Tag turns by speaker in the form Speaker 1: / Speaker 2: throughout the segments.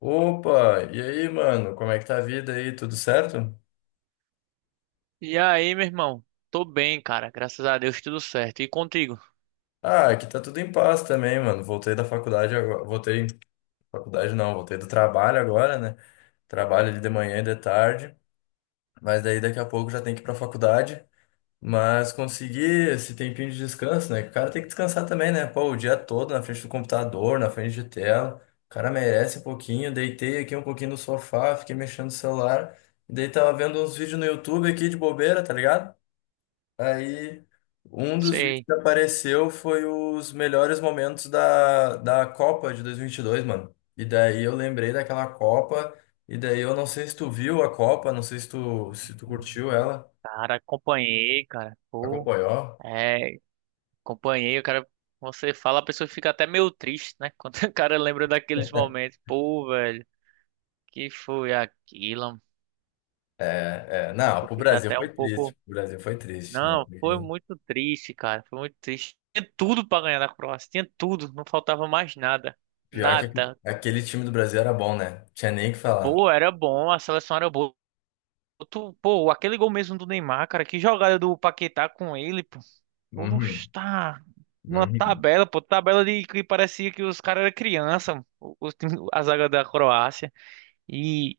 Speaker 1: Opa, e aí, mano? Como é que tá a vida aí? Tudo certo?
Speaker 2: E aí, meu irmão? Tô bem, cara. Graças a Deus, tudo certo. E contigo?
Speaker 1: Ah, aqui tá tudo em paz também, mano. Voltei da faculdade agora. Voltei, faculdade não, voltei do trabalho agora, né? Trabalho ali de manhã e de tarde, mas daí daqui a pouco já tem que ir pra faculdade. Mas consegui esse tempinho de descanso, né? Que o cara tem que descansar também, né? Pô, o dia todo na frente do computador, na frente de tela. O cara merece um pouquinho. Deitei aqui um pouquinho no sofá, fiquei mexendo no celular. E daí tava vendo uns vídeos no YouTube aqui de bobeira, tá ligado? Aí, um dos vídeos
Speaker 2: Sei.
Speaker 1: que apareceu foi os melhores momentos da Copa de dois mil e vinte e dois, mano. E daí eu lembrei daquela Copa, e daí eu não sei se tu viu a Copa, não sei se tu curtiu
Speaker 2: Uhum.
Speaker 1: ela,
Speaker 2: Cara, acompanhei, cara. Pô,
Speaker 1: acompanhou.
Speaker 2: é, acompanhei. O cara, você fala, a pessoa fica até meio triste, né? Quando o cara lembra daqueles momentos. Pô, velho, que foi aquilo?
Speaker 1: É, é,
Speaker 2: A
Speaker 1: não,
Speaker 2: pessoa
Speaker 1: pro
Speaker 2: fica
Speaker 1: Brasil
Speaker 2: até
Speaker 1: foi
Speaker 2: um
Speaker 1: triste,
Speaker 2: pouco.
Speaker 1: pro Brasil foi triste. Não.
Speaker 2: Não, foi muito triste, cara. Foi muito triste. Tinha tudo pra ganhar da Croácia. Tinha tudo. Não faltava mais nada.
Speaker 1: Pior que aque-
Speaker 2: Nada.
Speaker 1: aquele time do Brasil era bom, né? Tinha nem o que falar.
Speaker 2: Pô, era bom. A seleção era boa. Tu, pô, aquele gol mesmo do Neymar, cara, que jogada do Paquetá com ele, pô. Pô,
Speaker 1: Uhum,
Speaker 2: tá uma
Speaker 1: uhum.
Speaker 2: tabela, pô, tabela de que parecia que os caras eram criança, a zaga da Croácia e,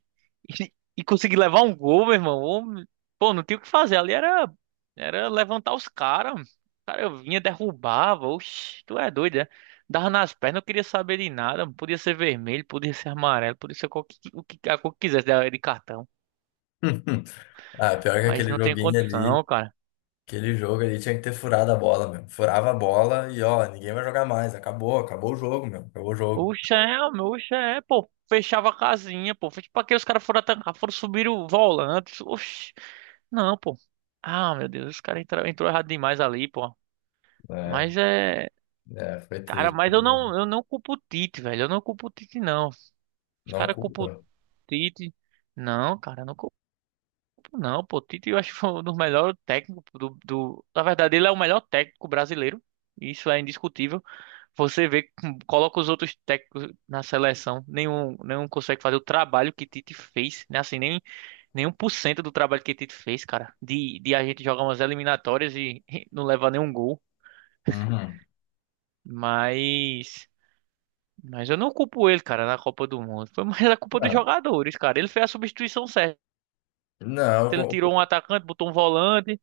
Speaker 2: e conseguir levar um gol, meu irmão. Ô, pô, não tinha o que fazer, ali era era levantar os caras. O cara vinha derrubava, oxi, tu é doido, né? Dava nas pernas, não queria saber de nada, podia ser vermelho, podia ser amarelo, podia ser qualquer, o que a cor que quisesse de cartão,
Speaker 1: Ah, pior que
Speaker 2: mas
Speaker 1: aquele
Speaker 2: não tem
Speaker 1: joguinho ali.
Speaker 2: condição, cara.
Speaker 1: Aquele jogo ali tinha que ter furado a bola, meu. Furava a bola e, ó, ninguém vai jogar mais. Acabou o jogo, meu. Acabou o jogo.
Speaker 2: Oxe, é, meu, oxe, é, pô. Fechava a casinha, pô. Fez pra que os caras foram atacar, foram subir o volante. Oxe, não, pô. Ah, meu Deus, os caras entraram entrou errado demais ali, pô.
Speaker 1: É,
Speaker 2: Mas é.
Speaker 1: é, foi
Speaker 2: Cara,
Speaker 1: triste.
Speaker 2: eu não culpo o Tite, velho. Eu não culpo o Tite, não. Os
Speaker 1: Não
Speaker 2: caras culpam o
Speaker 1: culpa.
Speaker 2: Tite. Não, cara, eu não culpo, não, pô. O Tite eu acho que foi um dos melhores técnicos do. Na verdade, ele é o melhor técnico brasileiro. Isso é indiscutível. Você vê, coloca os outros técnicos na seleção, nenhum consegue fazer o trabalho que Tite fez, né? Assim, nem nenhum por cento do trabalho que Tite fez, cara, de a gente jogar umas eliminatórias e não levar nenhum gol.
Speaker 1: Uhum.
Speaker 2: Mas, mas eu não culpo ele, cara, na Copa do Mundo. Foi mais a culpa dos
Speaker 1: Ah,
Speaker 2: jogadores, cara. Ele fez a substituição certa.
Speaker 1: não,
Speaker 2: Ele tirou um
Speaker 1: co-
Speaker 2: atacante, botou um volante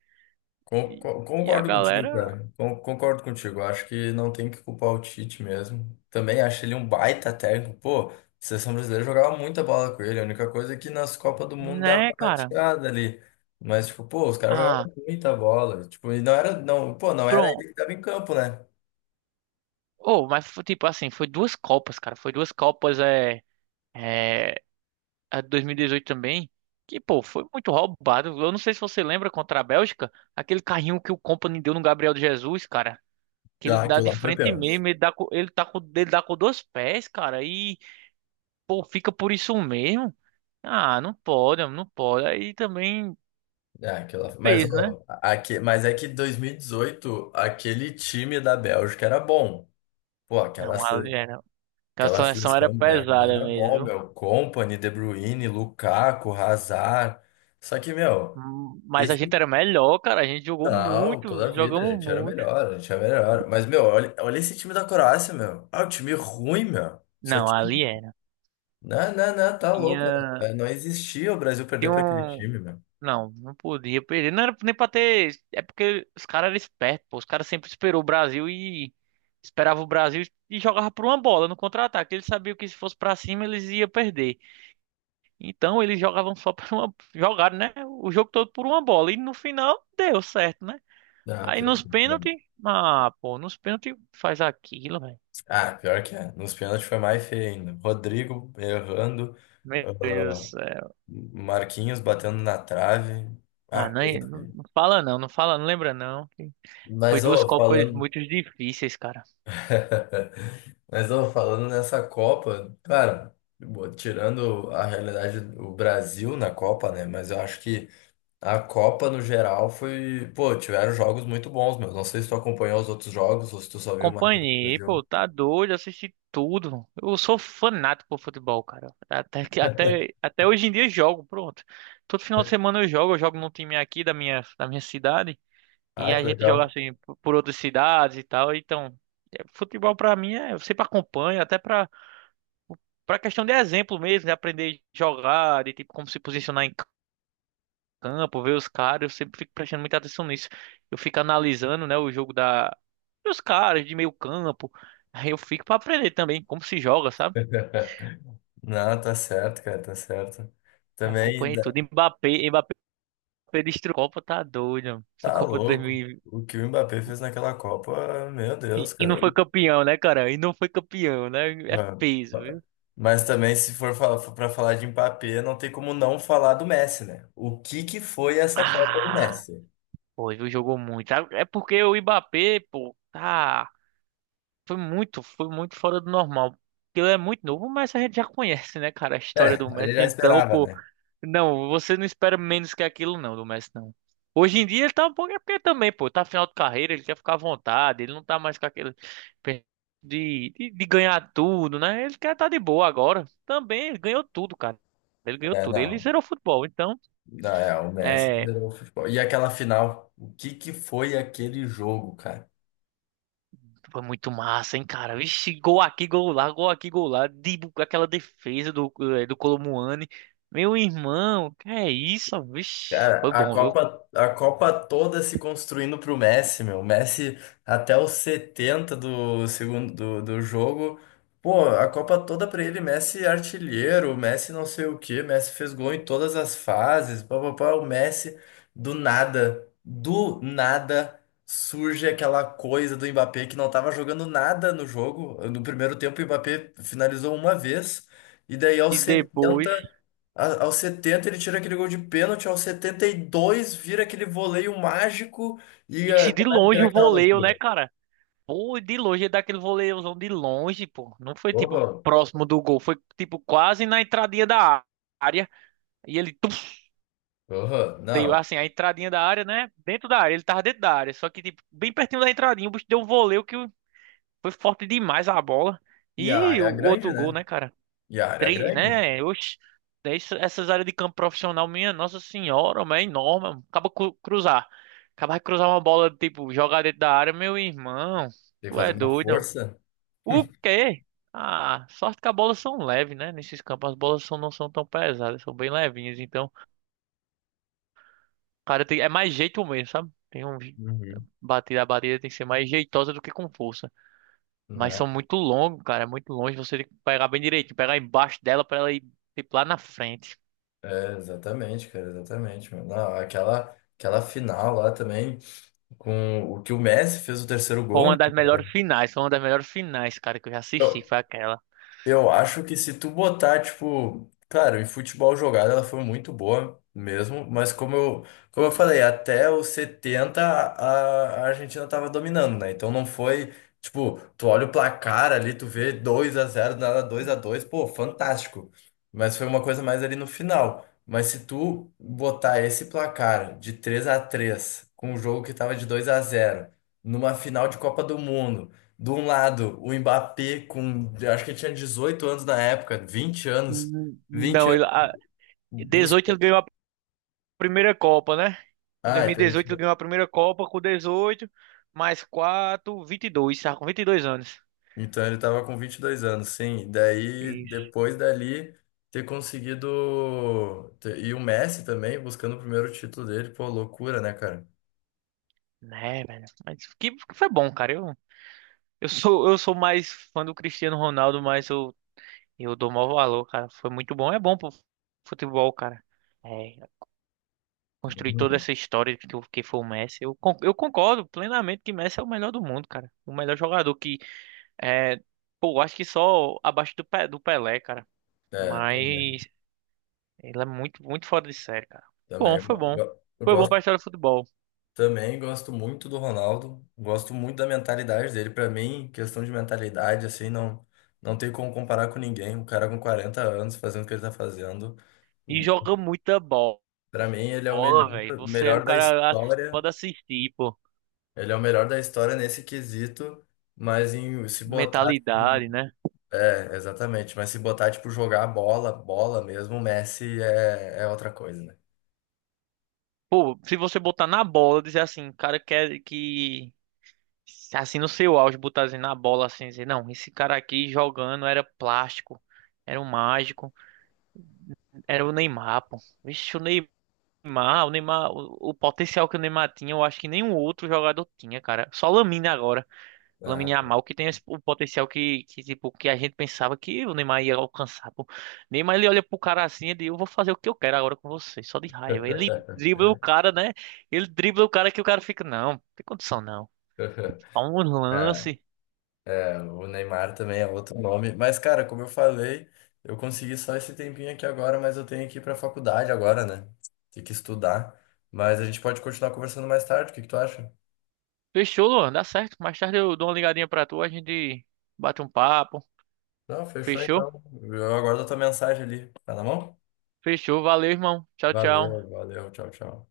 Speaker 1: Con-
Speaker 2: e,
Speaker 1: con-
Speaker 2: e a
Speaker 1: Concordo contigo,
Speaker 2: galera,
Speaker 1: cara. Concordo contigo. Acho que não tem que culpar o Tite mesmo. Também acho ele um baita técnico. Pô, a seleção brasileira jogava muita bola com ele. A única coisa é que nas Copas do Mundo dava
Speaker 2: né,
Speaker 1: uma
Speaker 2: cara?
Speaker 1: rateada ali. Mas, tipo, pô, os caras
Speaker 2: Ah,
Speaker 1: jogavam muita bola. Tipo, e não era, não, pô, não era
Speaker 2: pronto.
Speaker 1: ele que tava em campo, né?
Speaker 2: Oh, mas foi, tipo assim, foi duas Copas, cara. Foi duas Copas, é, a de 2018 também, que, pô, foi muito roubado. Eu não sei se você lembra contra a Bélgica, aquele carrinho que o Company deu no Gabriel Jesus, cara. Que ele
Speaker 1: Ah,
Speaker 2: dá
Speaker 1: aquilo
Speaker 2: de
Speaker 1: lá foi
Speaker 2: frente
Speaker 1: pênalti.
Speaker 2: mesmo, ele dá com dois pés, cara, e, pô, fica por isso mesmo. Ah, não pode, não pode. Aí também
Speaker 1: É, aquilo lá. Mas,
Speaker 2: fez, né?
Speaker 1: ó, mas é que 2018, aquele time da Bélgica era bom. Pô, aquela,
Speaker 2: Não, ali era. Aquela
Speaker 1: Aquela
Speaker 2: seleção era
Speaker 1: seleção belga
Speaker 2: pesada
Speaker 1: era
Speaker 2: mesmo,
Speaker 1: bom,
Speaker 2: viu?
Speaker 1: meu. Company De Bruyne, Lukaku, Hazard. Só que, meu,
Speaker 2: Mas a
Speaker 1: esse
Speaker 2: gente era melhor, cara. A gente jogou
Speaker 1: não,
Speaker 2: muito,
Speaker 1: toda a vida a
Speaker 2: jogamos
Speaker 1: gente era
Speaker 2: muito.
Speaker 1: melhor, a gente era melhor. Mas, meu, olha, olha esse time da Croácia, meu. Ah, o time ruim, meu. Só
Speaker 2: Não,
Speaker 1: tinha.
Speaker 2: ali era.
Speaker 1: Não, não, não, tá louco, cara.
Speaker 2: Tinha.
Speaker 1: É, não existia o Brasil
Speaker 2: Tem
Speaker 1: perder pra aquele
Speaker 2: um.
Speaker 1: time, meu.
Speaker 2: Não, não podia perder. Não era nem pra ter. É porque os caras eram espertos, pô. Os caras sempre esperou o Brasil e. Esperava o Brasil e jogava por uma bola no contra-ataque. Eles sabiam que se fosse pra cima eles iam perder. Então eles jogavam só por uma. Jogaram, né? O jogo todo por uma bola. E no final deu certo, né?
Speaker 1: Ah,
Speaker 2: Aí
Speaker 1: pior,
Speaker 2: nos
Speaker 1: que
Speaker 2: pênaltis.
Speaker 1: é.
Speaker 2: Ah, pô, nos pênaltis faz aquilo, velho.
Speaker 1: Ah, pior que é. Nos pênaltis foi mais feio ainda. Rodrigo errando,
Speaker 2: Meu Deus do
Speaker 1: ah,
Speaker 2: céu.
Speaker 1: Marquinhos batendo na trave. Ah,
Speaker 2: Ah, não,
Speaker 1: coisa
Speaker 2: é, não
Speaker 1: feia.
Speaker 2: fala não, não fala, não lembra não. Foi
Speaker 1: Mas,
Speaker 2: duas
Speaker 1: ó,
Speaker 2: Copas
Speaker 1: falando.
Speaker 2: muito difíceis, cara.
Speaker 1: Mas, ó, falando nessa Copa, cara, tirando a realidade do Brasil na Copa, né? Mas eu acho que a Copa no geral foi. Pô, tiveram jogos muito bons, meu. Não sei se tu acompanhou os outros jogos ou se tu só viu mais jogo do
Speaker 2: Acompanhei, pô,
Speaker 1: Brasil.
Speaker 2: tá doido, assisti tudo. Eu sou fanático por futebol, cara. Até hoje em dia eu jogo, pronto. Todo final de semana eu jogo num time aqui da minha cidade.
Speaker 1: Ah,
Speaker 2: E a
Speaker 1: que
Speaker 2: gente joga
Speaker 1: legal.
Speaker 2: por outras cidades e tal. Então, é, futebol pra mim é, eu sempre acompanho, até pra para questão de exemplo mesmo, de aprender a jogar, de tipo como se posicionar em campo, ver os caras, eu sempre fico prestando muita atenção nisso. Eu fico analisando, né, o jogo da dos caras de meio campo. Aí eu fico pra aprender também como se joga, sabe?
Speaker 1: Não, tá certo, cara, tá certo. Também
Speaker 2: Acompanhei
Speaker 1: ainda-
Speaker 2: tudo. Mbappé destruiu a Copa, tá doido, mano. Essa
Speaker 1: tá
Speaker 2: Copa de
Speaker 1: louco.
Speaker 2: 2020.
Speaker 1: O que o Mbappé fez naquela Copa, meu
Speaker 2: E vinte.
Speaker 1: Deus,
Speaker 2: E não
Speaker 1: cara.
Speaker 2: foi campeão, né, cara? E não foi campeão, né? É
Speaker 1: Ah.
Speaker 2: peso, viu?
Speaker 1: Mas também, se for para falar de Mbappé, não tem como não falar do Messi, né? O que que foi essa Copa do
Speaker 2: Ah,
Speaker 1: Messi?
Speaker 2: foi, viu? Jogou muito. Ah, é porque o Mbappé, pô, tá. Foi muito fora do normal. Ele é muito novo, mas a gente já conhece, né, cara, a história
Speaker 1: É,
Speaker 2: do
Speaker 1: a gente
Speaker 2: Messi.
Speaker 1: já
Speaker 2: Então,
Speaker 1: esperava,
Speaker 2: pô,
Speaker 1: né?
Speaker 2: não, você não espera menos que aquilo, não, do Messi, não. Hoje em dia ele tá um pouco. É porque também, pô, tá final de carreira, ele quer ficar à vontade, ele não tá mais com aquele. Pe- de ganhar tudo, né? Ele quer tá de boa agora. Também, ele ganhou tudo, cara. Ele ganhou
Speaker 1: É,
Speaker 2: tudo. Ele
Speaker 1: não.
Speaker 2: zerou o futebol. Então,
Speaker 1: Não, é, o Messi
Speaker 2: é,
Speaker 1: liderou o futebol. E aquela final, o que que foi aquele jogo, cara?
Speaker 2: foi muito massa, hein, cara? Vixe, gol aqui, gol lá, gol aqui, gol lá. Aquela defesa do, do Colomuani. Meu irmão, que é isso? Vixe,
Speaker 1: Cara,
Speaker 2: foi bom, viu?
Speaker 1: A Copa toda se construindo pro Messi, meu. O Messi até os 70 do segundo do jogo. Pô, a Copa toda pra ele, Messi artilheiro, Messi não sei o quê, Messi fez gol em todas as fases, pá, pá, pá, o Messi do nada surge aquela coisa do Mbappé que não tava jogando nada no jogo. No primeiro tempo, o Mbappé finalizou uma vez. E daí aos
Speaker 2: E depois.
Speaker 1: 70 aos 70 ele tira aquele gol de pênalti, aos 72 vira aquele voleio mágico e
Speaker 2: E se de
Speaker 1: começa a virar
Speaker 2: longe o
Speaker 1: aquela
Speaker 2: voleio, né,
Speaker 1: loucura.
Speaker 2: cara? Pô, de longe, é daquele voleiozão de longe, pô. Não foi tipo
Speaker 1: Horror,
Speaker 2: próximo do gol, foi tipo quase na entradinha da área. E ele tum,
Speaker 1: horror,
Speaker 2: deu
Speaker 1: não.
Speaker 2: assim, a entradinha da área, né? Dentro da área, ele tava dentro da área. Só que, tipo, bem pertinho da entradinha, o bicho deu um voleio que foi forte demais a bola.
Speaker 1: E a
Speaker 2: E
Speaker 1: área
Speaker 2: o
Speaker 1: é grande,
Speaker 2: outro gol,
Speaker 1: né?
Speaker 2: né, cara?
Speaker 1: E a área é
Speaker 2: Três,
Speaker 1: grande.
Speaker 2: né? Oxe, essa- essas áreas de campo profissional, minha Nossa Senhora, mas é enorme, mano. Acaba cru- cruzar. Acaba de cruzar uma bola, tipo, jogar dentro da área, meu irmão.
Speaker 1: Tem que
Speaker 2: Tu
Speaker 1: fazer
Speaker 2: é
Speaker 1: uma
Speaker 2: doido, mano.
Speaker 1: força.
Speaker 2: O quê? Ah, sorte que as bolas são leves, né? Nesses campos as bolas são, não são tão pesadas, são bem levinhas. Então, o cara, tem, é mais jeito mesmo, sabe? Tem um
Speaker 1: Uhum.
Speaker 2: batida, a batida tem que ser mais jeitosa do que com força. Mas
Speaker 1: Né?
Speaker 2: são muito longos, cara. É muito longe. Você tem que pegar bem direitinho, pegar embaixo dela pra ela ir tipo, lá na frente.
Speaker 1: É, exatamente, cara, exatamente, mano. Não, aquela final lá também, com o que o Messi fez o terceiro
Speaker 2: Foi
Speaker 1: gol, né?
Speaker 2: uma das melhores finais. Foi uma das melhores finais, cara, que eu já assisti. Foi aquela.
Speaker 1: Eu acho que se tu botar, tipo, claro, em futebol jogado ela foi muito boa mesmo, mas como eu falei, até os 70 a Argentina tava dominando, né? Então não foi, tipo, tu olha o placar ali, tu vê 2 a zero nada 2 a dois, pô, fantástico. Mas foi uma coisa mais ali no final. Mas se tu botar esse placar de 3 a 3 com o jogo que tava de 2 a zero numa final de Copa do Mundo, de um lado, o Mbappé com, eu acho que ele tinha 18 anos na época, 20 anos, 20
Speaker 2: Não,
Speaker 1: anos,
Speaker 2: 18
Speaker 1: busca-
Speaker 2: ele ganhou a primeira Copa, né? Em
Speaker 1: ah, então ele
Speaker 2: 2018 ele ganhou a primeira Copa com 18, mais 4, 22, sabe? Com 22 anos.
Speaker 1: então ele tava com 22 anos, sim, daí,
Speaker 2: Isso.
Speaker 1: depois dali, ter conseguido, e o Messi também, buscando o primeiro título dele, pô, loucura, né, cara?
Speaker 2: Né, velho. Mas que foi bom, cara. Eu sou mais fã do Cristiano Ronaldo, mas eu e eu dou maior valor, cara. Foi muito bom. É bom pro futebol, cara. É, construir toda
Speaker 1: Uhum.
Speaker 2: essa história que foi o Messi. Eu concordo plenamente que Messi é o melhor do mundo, cara. O melhor jogador que é, pô, acho que só abaixo do Pelé, cara.
Speaker 1: É, também,
Speaker 2: Mas ele é muito fora de série, cara. Bom, foi
Speaker 1: eu,
Speaker 2: bom.
Speaker 1: go- eu
Speaker 2: Foi bom pra
Speaker 1: gosto.
Speaker 2: história do futebol.
Speaker 1: Também gosto muito do Ronaldo, gosto muito da mentalidade dele. Para mim, questão de mentalidade, assim, não, não tem como comparar com ninguém. Um cara com 40 anos fazendo o que ele tá fazendo.
Speaker 2: E joga muita
Speaker 1: Para mim, ele é o
Speaker 2: bola,
Speaker 1: melhor,
Speaker 2: velho. Você, o
Speaker 1: melhor da
Speaker 2: cara ass-
Speaker 1: história.
Speaker 2: pode assistir, pô.
Speaker 1: Ele é o melhor da história nesse quesito, mas em se botar,
Speaker 2: Mentalidade,
Speaker 1: assim,
Speaker 2: né?
Speaker 1: é, exatamente. Mas se botar, tipo, jogar bola, bola mesmo, o Messi é outra coisa, né?
Speaker 2: Pô, se você botar na bola, dizer assim, o cara quer que assim no seu auge, botar assim na bola assim, dizer, não, esse cara aqui jogando era plástico, era um mágico, era o Neymar, pô. Vixe, o potencial que o Neymar tinha, eu acho que nenhum outro jogador tinha, cara. Só o Lamine agora, o Lamine
Speaker 1: Ah,
Speaker 2: Yamal que tem esse- o potencial que tipo que a gente pensava que o Neymar ia alcançar, pô. Neymar ele olha pro cara assim e diz, eu vou fazer o que eu quero agora com você, só de raiva. Ele dribla o cara, né? Ele dribla o cara que o cara fica, não, não tem condição não. Dá um
Speaker 1: é.
Speaker 2: lance.
Speaker 1: Então, o Neymar também é outro nome. Mas, cara, como eu falei, eu consegui só esse tempinho aqui agora, mas eu tenho que ir pra faculdade agora, né? Tem que estudar. Mas a gente pode continuar conversando mais tarde, o que que tu acha?
Speaker 2: Fechou, Luan, dá certo. Mais tarde eu dou uma ligadinha pra tu, a gente bate um papo.
Speaker 1: Não, fechou
Speaker 2: Fechou?
Speaker 1: então. Eu aguardo a tua mensagem ali. Tá na mão?
Speaker 2: Fechou, valeu, irmão. Tchau, tchau.
Speaker 1: Valeu, valeu. Tchau, tchau.